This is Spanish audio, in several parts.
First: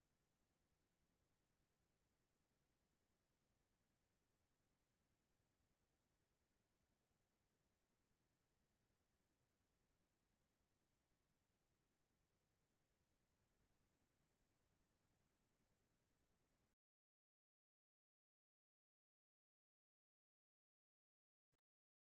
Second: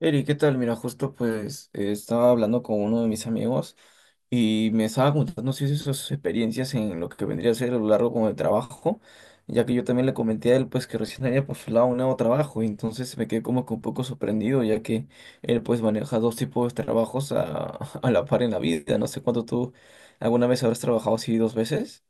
Eri, ¿qué tal? Mira, justo pues estaba hablando con uno de mis amigos y me estaba contando si sus experiencias en lo que vendría a ser a lo largo como de trabajo, ya que yo también le comenté a él pues que recién había postulado un nuevo trabajo, y entonces me quedé como que un poco sorprendido, ya que él pues maneja dos tipos de trabajos a la par en la vida. No sé cuánto tú alguna vez habrás trabajado así dos veces.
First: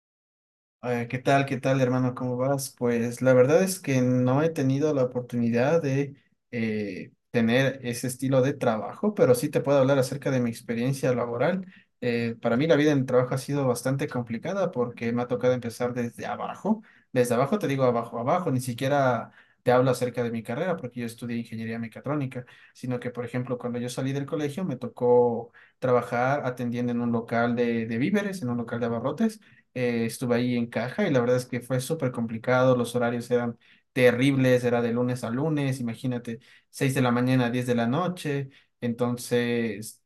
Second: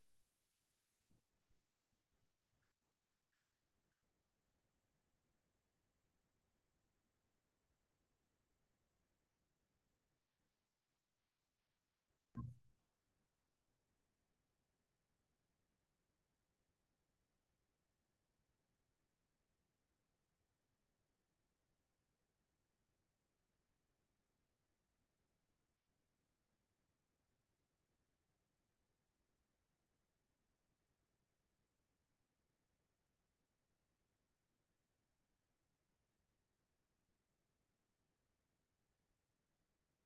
¿Qué tal, qué tal, hermano? ¿Cómo vas? Pues la verdad es que no he tenido la oportunidad de tener ese estilo de trabajo, pero sí te puedo hablar acerca de mi experiencia laboral. Para mí la vida en el trabajo ha sido bastante complicada porque me ha tocado empezar desde abajo. Desde abajo te digo abajo, abajo, ni siquiera te hablo acerca de mi carrera porque yo estudié ingeniería mecatrónica, sino que, por ejemplo, cuando yo salí del colegio me tocó trabajar atendiendo en un local de víveres, en un local de abarrotes. Estuve ahí en caja y la verdad es que fue súper complicado, los horarios eran terribles, era de lunes a lunes, imagínate, 6 de la mañana a 10 de la noche. Entonces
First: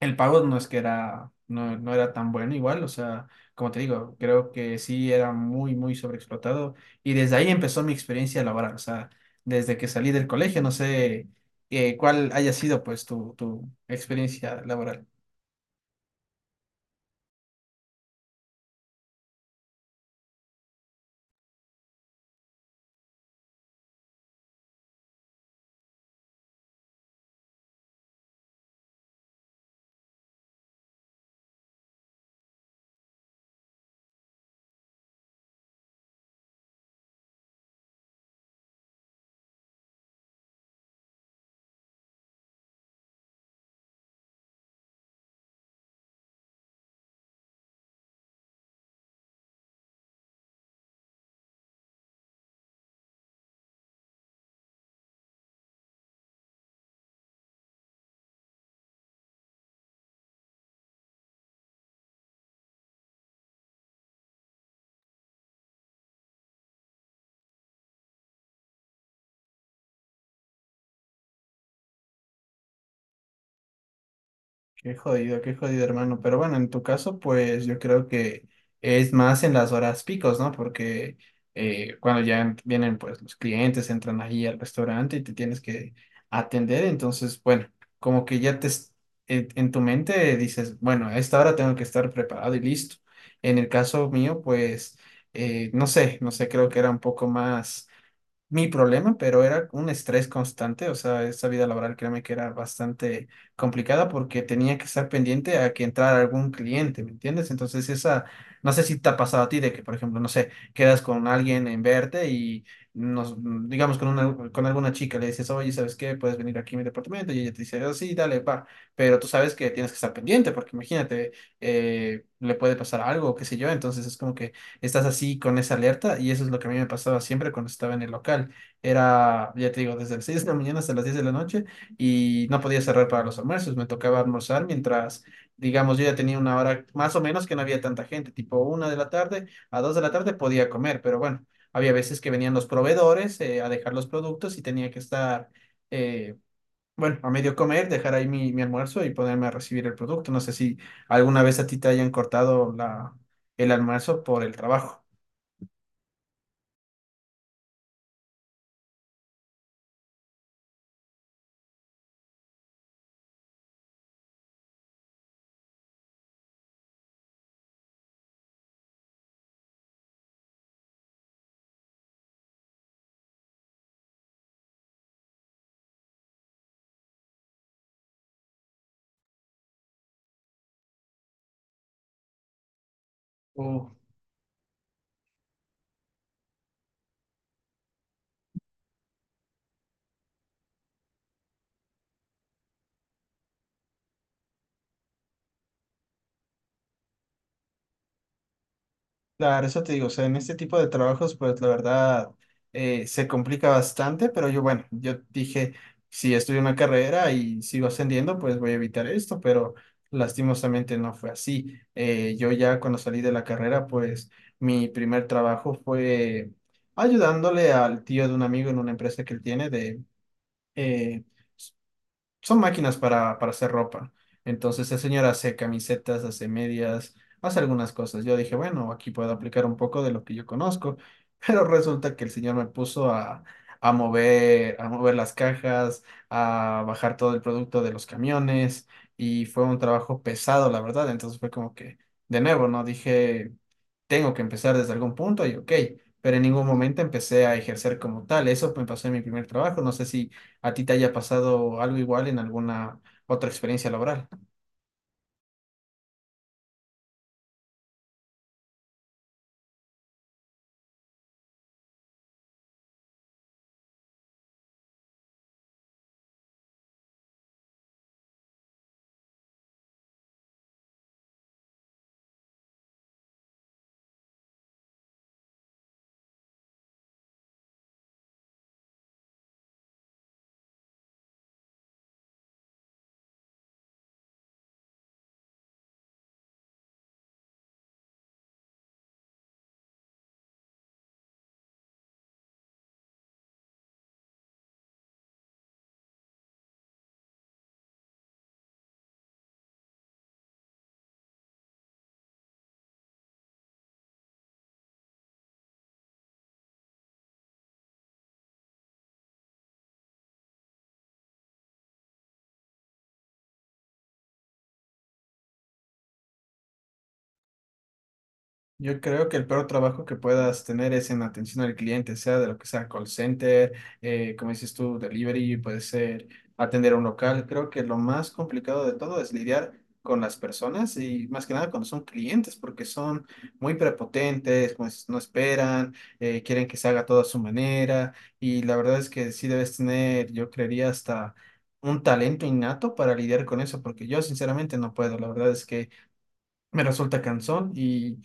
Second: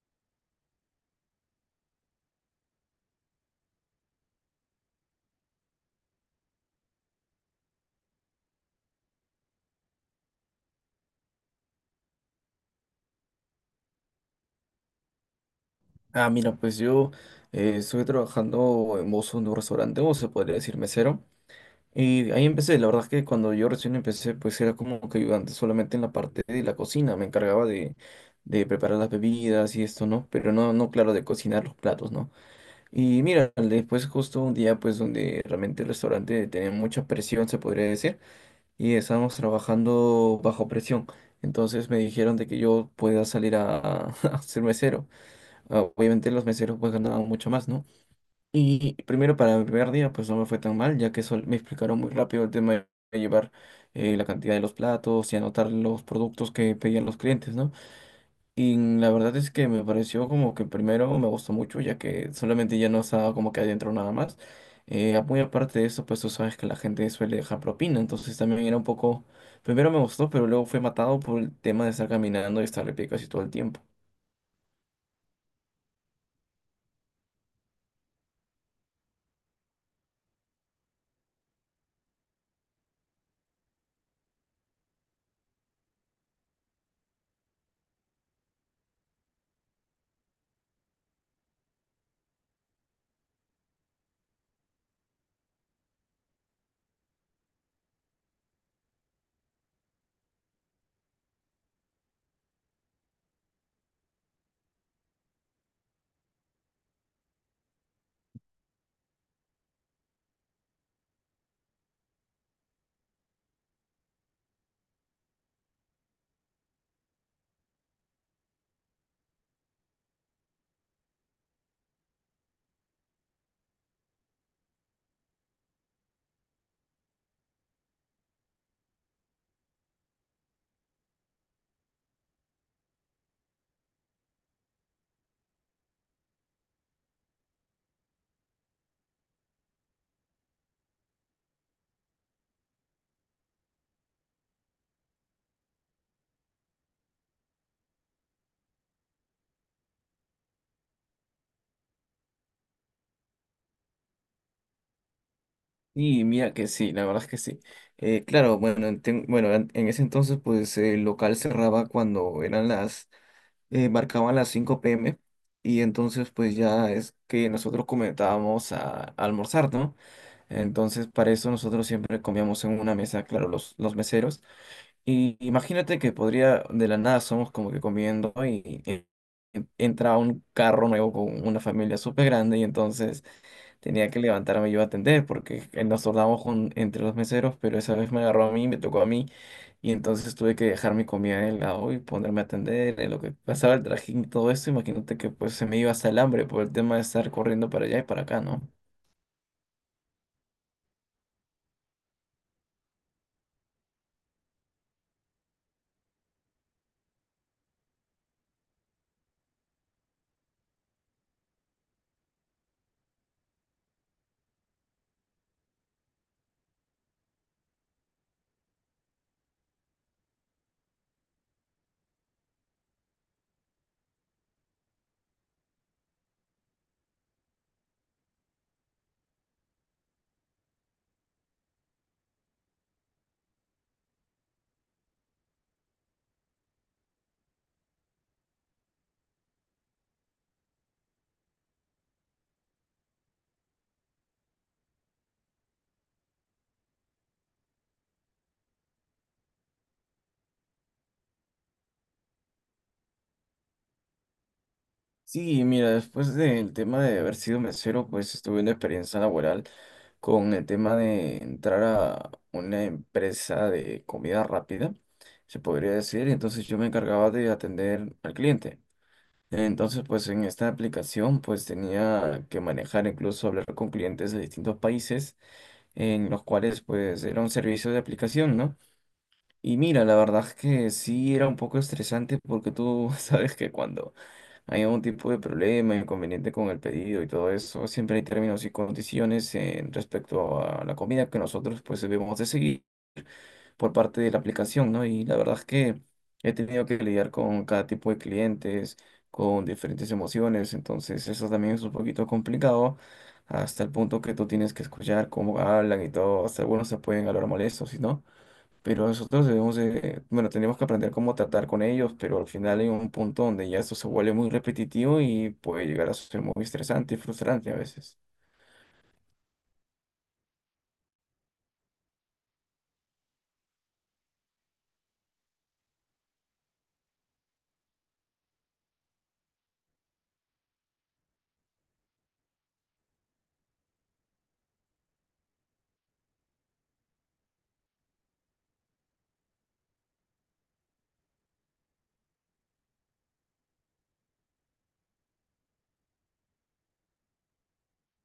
el pago no es que era, no, no era tan bueno igual, o sea, como te digo, creo que sí era muy, muy sobreexplotado y desde ahí empezó mi experiencia laboral, o sea, desde que salí del colegio, no sé cuál haya sido pues tu experiencia laboral. Ah, mira, pues yo estuve trabajando en mozo en un restaurante, o se podría decir mesero. Y ahí empecé, la verdad es que cuando yo recién empecé, pues era como que ayudante solamente en la parte de la cocina, me encargaba de preparar las bebidas y esto, ¿no? Pero no, no, claro, de cocinar los platos, ¿no? Y mira, después justo un día, pues donde realmente el restaurante tenía mucha presión, se podría decir, y estábamos trabajando bajo presión. Entonces me dijeron de que yo pueda salir a ser mesero. Ah, obviamente los meseros pues ganaban mucho más, ¿no? Y primero para mi primer día, pues no me fue tan mal, ya que me explicaron muy rápido el tema de llevar la cantidad de los platos y anotar los productos que pedían los clientes, ¿no? Y la verdad es que me pareció como que primero me gustó mucho, ya que solamente ya no estaba como que adentro nada más. Muy aparte de eso, pues tú sabes que la gente suele dejar propina, entonces también era un poco... Primero me gustó, pero luego fue matado por el tema de estar caminando y estar de pie casi todo el tiempo. Qué jodido, hermano. Pero bueno, en tu caso, pues yo creo que es más en las horas picos, ¿no? Porque cuando ya vienen, pues los clientes entran allí al restaurante y te tienes que atender. Entonces, bueno, como que ya te en tu mente dices, bueno, a esta hora tengo que estar preparado y listo. En el caso mío, pues no sé, no sé, creo que era un poco más mi problema, pero era un estrés constante, o sea, esa vida laboral créeme que era bastante complicada porque tenía que estar pendiente a que entrara algún cliente, ¿me entiendes? Entonces esa, no sé si te ha pasado a ti de que, por ejemplo, no sé, quedas con alguien en verte y nos, digamos con una, con alguna chica le dices, oye, ¿sabes qué? Puedes venir aquí a mi departamento y ella te dice, "Oh, sí, dale, va, pero tú sabes que tienes que estar pendiente porque imagínate, le puede pasar algo, qué sé yo, entonces es como que estás así con esa alerta y eso es lo que a mí me pasaba siempre cuando estaba en el local. Era, ya te digo, desde las 6 de la mañana hasta las 10 de la noche y no podía cerrar para los almuerzos, me tocaba almorzar mientras, digamos, yo ya tenía una hora más o menos que no había tanta gente, tipo una de la tarde a 2 de la tarde podía comer, pero bueno, había veces que venían los proveedores a dejar los productos y tenía que estar. eh, Bueno, a medio comer, dejar ahí mi almuerzo y ponerme a recibir el producto. No sé si alguna vez a ti te hayan cortado el almuerzo por el trabajo. Y mira que sí, la verdad es que sí. Claro, bueno, bueno, en ese entonces pues el local cerraba cuando eran las, marcaban las 5 p.m. Y entonces pues ya es que nosotros comenzábamos a almorzar, ¿no? Entonces para eso nosotros siempre comíamos en una mesa, claro, los meseros. Y imagínate que podría, de la nada somos como que comiendo y entra un carro nuevo con una familia súper grande y entonces Uh, tenía que levantarme yo a atender porque nos turnamos con, entre los meseros, pero esa vez me agarró a mí, me tocó a mí, y entonces tuve que dejar mi comida en el lado y ponerme a atender en lo que pasaba el trajín y todo eso. Imagínate que pues se me iba hasta el hambre por el tema de estar corriendo para allá y para acá, ¿no? claro, eso te digo, o sea, en este tipo de trabajos, pues la verdad se complica bastante, pero yo, bueno, yo dije, si estudio una carrera y sigo ascendiendo, pues voy a evitar esto, pero lastimosamente no fue así. Yo ya cuando salí de la carrera, pues mi primer trabajo fue ayudándole al tío de un amigo en una empresa que él tiene de eh, son máquinas para hacer ropa. Entonces el señor hace camisetas, hace medias, hace algunas cosas. Yo dije, bueno, aquí puedo aplicar un poco de lo que yo conozco, pero resulta que el señor me puso a mover las cajas, a bajar todo el producto de los camiones y fue un trabajo pesado, la verdad. Entonces fue como que, de nuevo, ¿no? Dije, tengo que empezar desde algún punto y ok. Pero en ningún momento empecé a ejercer como tal. Eso me pasó en mi primer trabajo. No sé si a ti te haya pasado algo igual en alguna otra experiencia laboral. Sí, mira, después del tema de haber sido mesero, pues tuve una experiencia laboral con el tema de entrar a una empresa de comida rápida, se podría decir, y entonces yo me encargaba de atender al cliente. Entonces, pues en esta aplicación, pues tenía que manejar, incluso hablar con clientes de distintos países, en los cuales pues era un servicio de aplicación, ¿no? Y mira, la verdad es que sí era un poco estresante porque tú sabes que cuando hay algún tipo de problema, inconveniente con el pedido y todo eso, siempre hay términos y condiciones en respecto a la comida que nosotros pues debemos de seguir por parte de la aplicación, ¿no? Y la verdad es que he tenido que lidiar con cada tipo de clientes, con diferentes emociones, entonces eso también es un poquito complicado, hasta el punto que tú tienes que escuchar cómo hablan y todo, hasta algunos se pueden hablar molestos y no, pero nosotros debemos de, bueno, tenemos que aprender cómo tratar con ellos, pero al final hay un punto donde ya esto se vuelve muy repetitivo y puede llegar a ser muy estresante y frustrante a veces. Yo creo que el peor trabajo que puedas tener es en atención al cliente, sea de lo que sea call center, como dices tú, delivery, puede ser atender a un local. Creo que lo más complicado de todo es lidiar con las personas y más que nada cuando son clientes, porque son muy prepotentes, como dices, no esperan, quieren que se haga todo a su manera y la verdad es que sí debes tener, yo creería, hasta un talento innato para lidiar con eso, porque yo sinceramente no puedo. La verdad es que me resulta cansón y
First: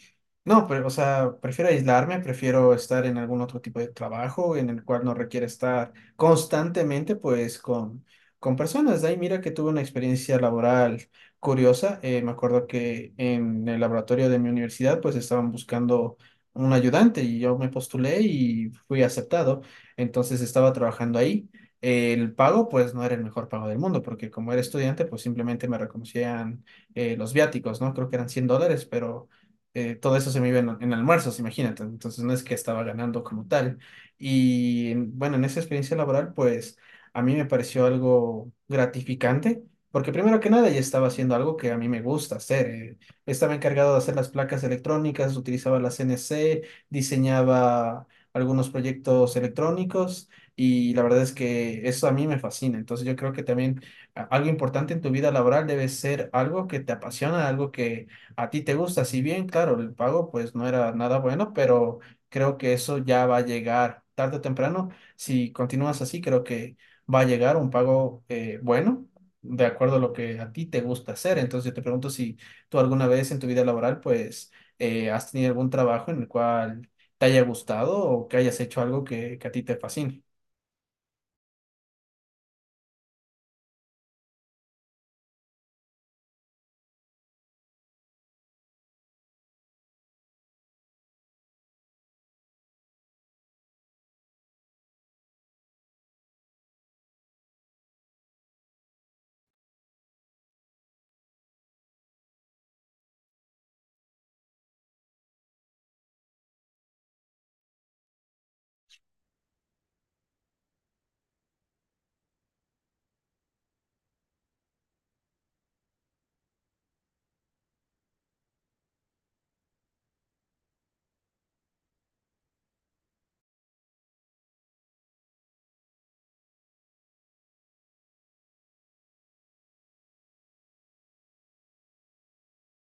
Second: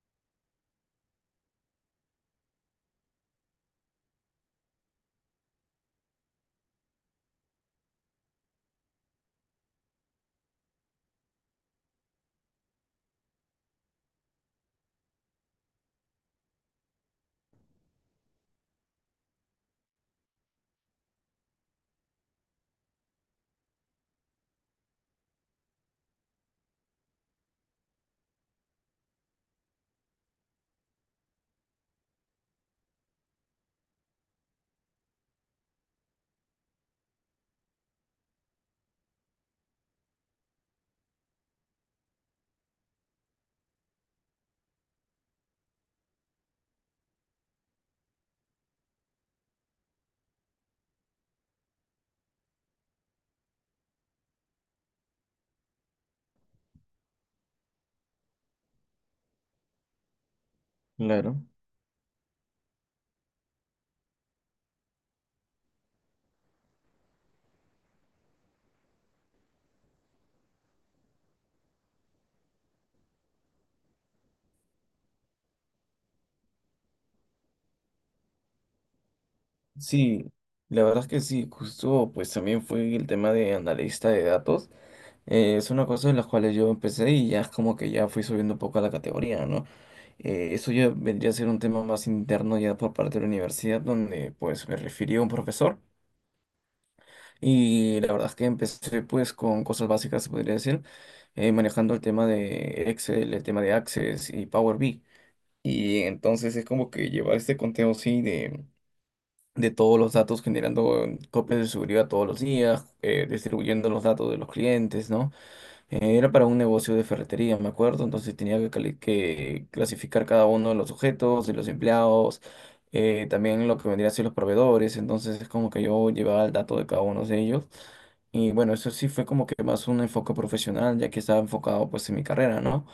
no, pero, o sea, prefiero aislarme, prefiero estar en algún otro tipo de trabajo en el cual no requiere estar constantemente, pues, con personas. De ahí mira que tuve una experiencia laboral curiosa. Me acuerdo que en el laboratorio de mi universidad, pues, estaban buscando un ayudante y yo me postulé y fui aceptado. Entonces estaba trabajando ahí. El pago, pues, no era el mejor pago del mundo, porque como era estudiante, pues, simplemente me reconocían los viáticos, ¿no? Creo que eran $100, pero todo eso se me iba en almuerzos, imagínate. Entonces no es que estaba ganando como tal. Y bueno, en esa experiencia laboral, pues a mí me pareció algo gratificante. Porque primero que nada ya estaba haciendo algo que a mí me gusta hacer. Estaba encargado de hacer las placas electrónicas, utilizaba la CNC, diseñaba algunos proyectos electrónicos y la verdad es que eso a mí me fascina. Entonces yo creo que también algo importante en tu vida laboral debe ser algo que te apasiona, algo que a ti te gusta. Si bien, claro, el pago pues no era nada Claro. bueno, pero creo que eso ya va a llegar tarde o temprano. Si continúas así, creo que va a llegar un pago bueno, de acuerdo a lo que a ti te gusta hacer. Entonces yo te pregunto si tú alguna vez en tu vida laboral pues has tenido algún trabajo en el cual te haya gustado o que hayas hecho algo que a ti te fascine. Sí, la verdad es que sí, justo pues también fue el tema de analista de datos. Es una cosa de las cuales yo empecé y ya es como que ya fui subiendo un poco a la categoría, ¿no? Eso ya vendría a ser un tema más interno ya por parte de la universidad donde pues me refirió un profesor y la verdad es que empecé pues con cosas básicas, se podría decir, manejando el tema de Excel, el tema de Access y Power BI. Y entonces es como que llevar este conteo, sí, de todos los datos, generando copias de seguridad todos los días, distribuyendo los datos de los clientes, ¿no? Era para un negocio de ferretería, me acuerdo, entonces tenía que, clasificar cada uno de los sujetos y los empleados, también lo que vendrían a ser los proveedores, entonces es como que yo llevaba el dato de cada uno de ellos. Y bueno, eso sí fue como que más un enfoque profesional, ya que estaba enfocado pues en mi carrera, ¿no?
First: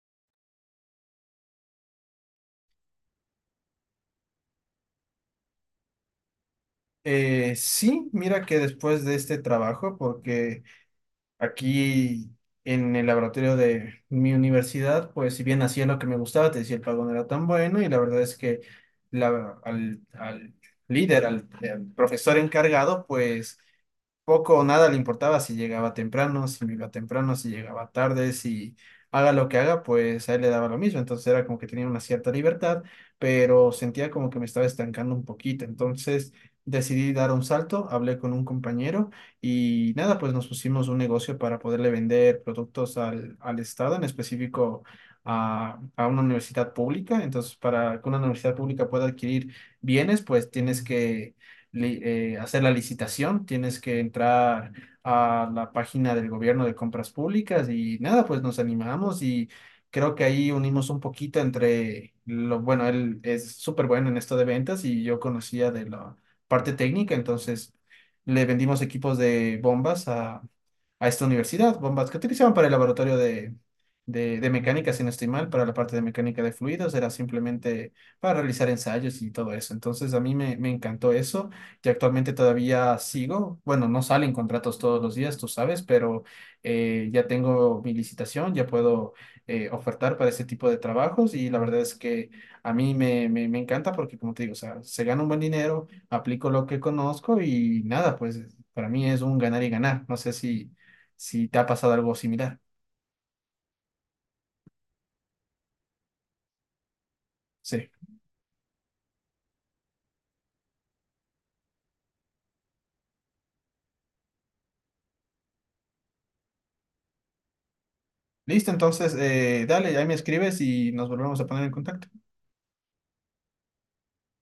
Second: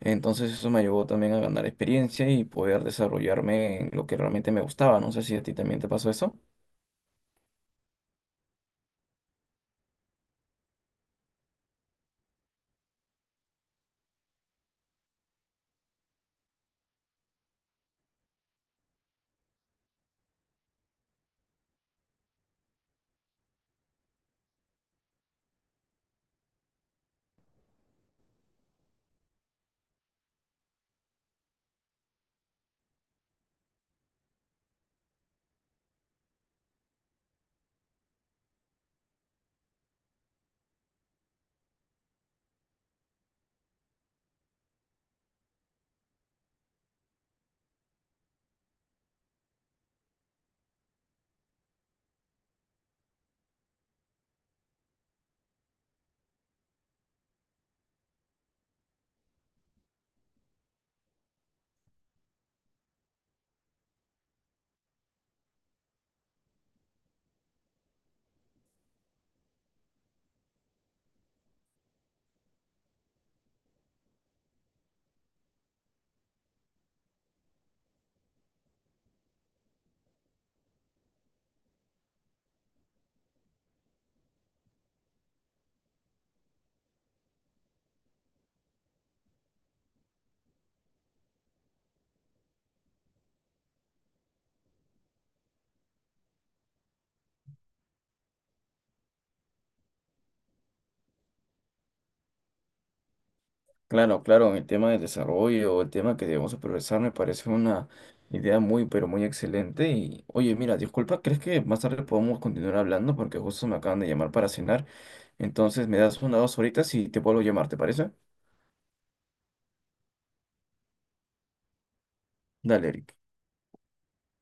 Entonces eso me ayudó también a ganar experiencia y poder desarrollarme en lo que realmente me gustaba. No sé si a ti también te pasó eso. Sí, mira que después de este trabajo, porque aquí en el laboratorio de mi universidad, pues si bien hacía lo que me gustaba, te decía el pago no era tan bueno y la verdad es que al líder, al profesor encargado, pues poco o nada le importaba si llegaba temprano, si no iba temprano, si llegaba tarde, si haga lo que haga, pues a él le daba lo mismo. Entonces era como que tenía una cierta libertad, pero sentía como que me estaba estancando un poquito. Entonces decidí dar un salto, hablé con un compañero y nada, pues nos pusimos un negocio para poderle vender productos al Estado, en específico a una universidad pública. Entonces, para que una universidad pública pueda adquirir bienes, pues tienes que hacer la licitación, tienes que entrar a la página del gobierno de compras públicas y nada, pues nos animamos y creo que ahí unimos un poquito entre lo bueno, él es súper bueno en esto de ventas y yo conocía de la parte técnica, entonces le vendimos equipos de bombas a esta universidad, bombas que utilizaban para el laboratorio de mecánica, si no estoy mal, para la parte de mecánica de fluidos, era simplemente para realizar ensayos y todo eso. Entonces a mí me encantó eso y actualmente todavía sigo, bueno, no salen contratos todos los días, tú sabes, pero ya tengo mi licitación, ya puedo ofertar para ese tipo de trabajos y la verdad es que a mí me encanta porque, como te digo, o sea, se gana un buen dinero, aplico lo que conozco y nada, pues para mí es un ganar y ganar. No sé si si te ha pasado algo similar. Claro, claro, en el tema del desarrollo, el tema que debemos progresar, me parece una Sí. idea muy, pero muy excelente. Y oye, mira, disculpa, ¿crees que más tarde podemos continuar hablando? Porque justo me acaban de llamar para cenar. Entonces, me das una o dos horitas y te vuelvo a llamar, ¿te parece? Listo, entonces, dale, ahí me escribes y nos volvemos a poner en contacto. Dale, Eric.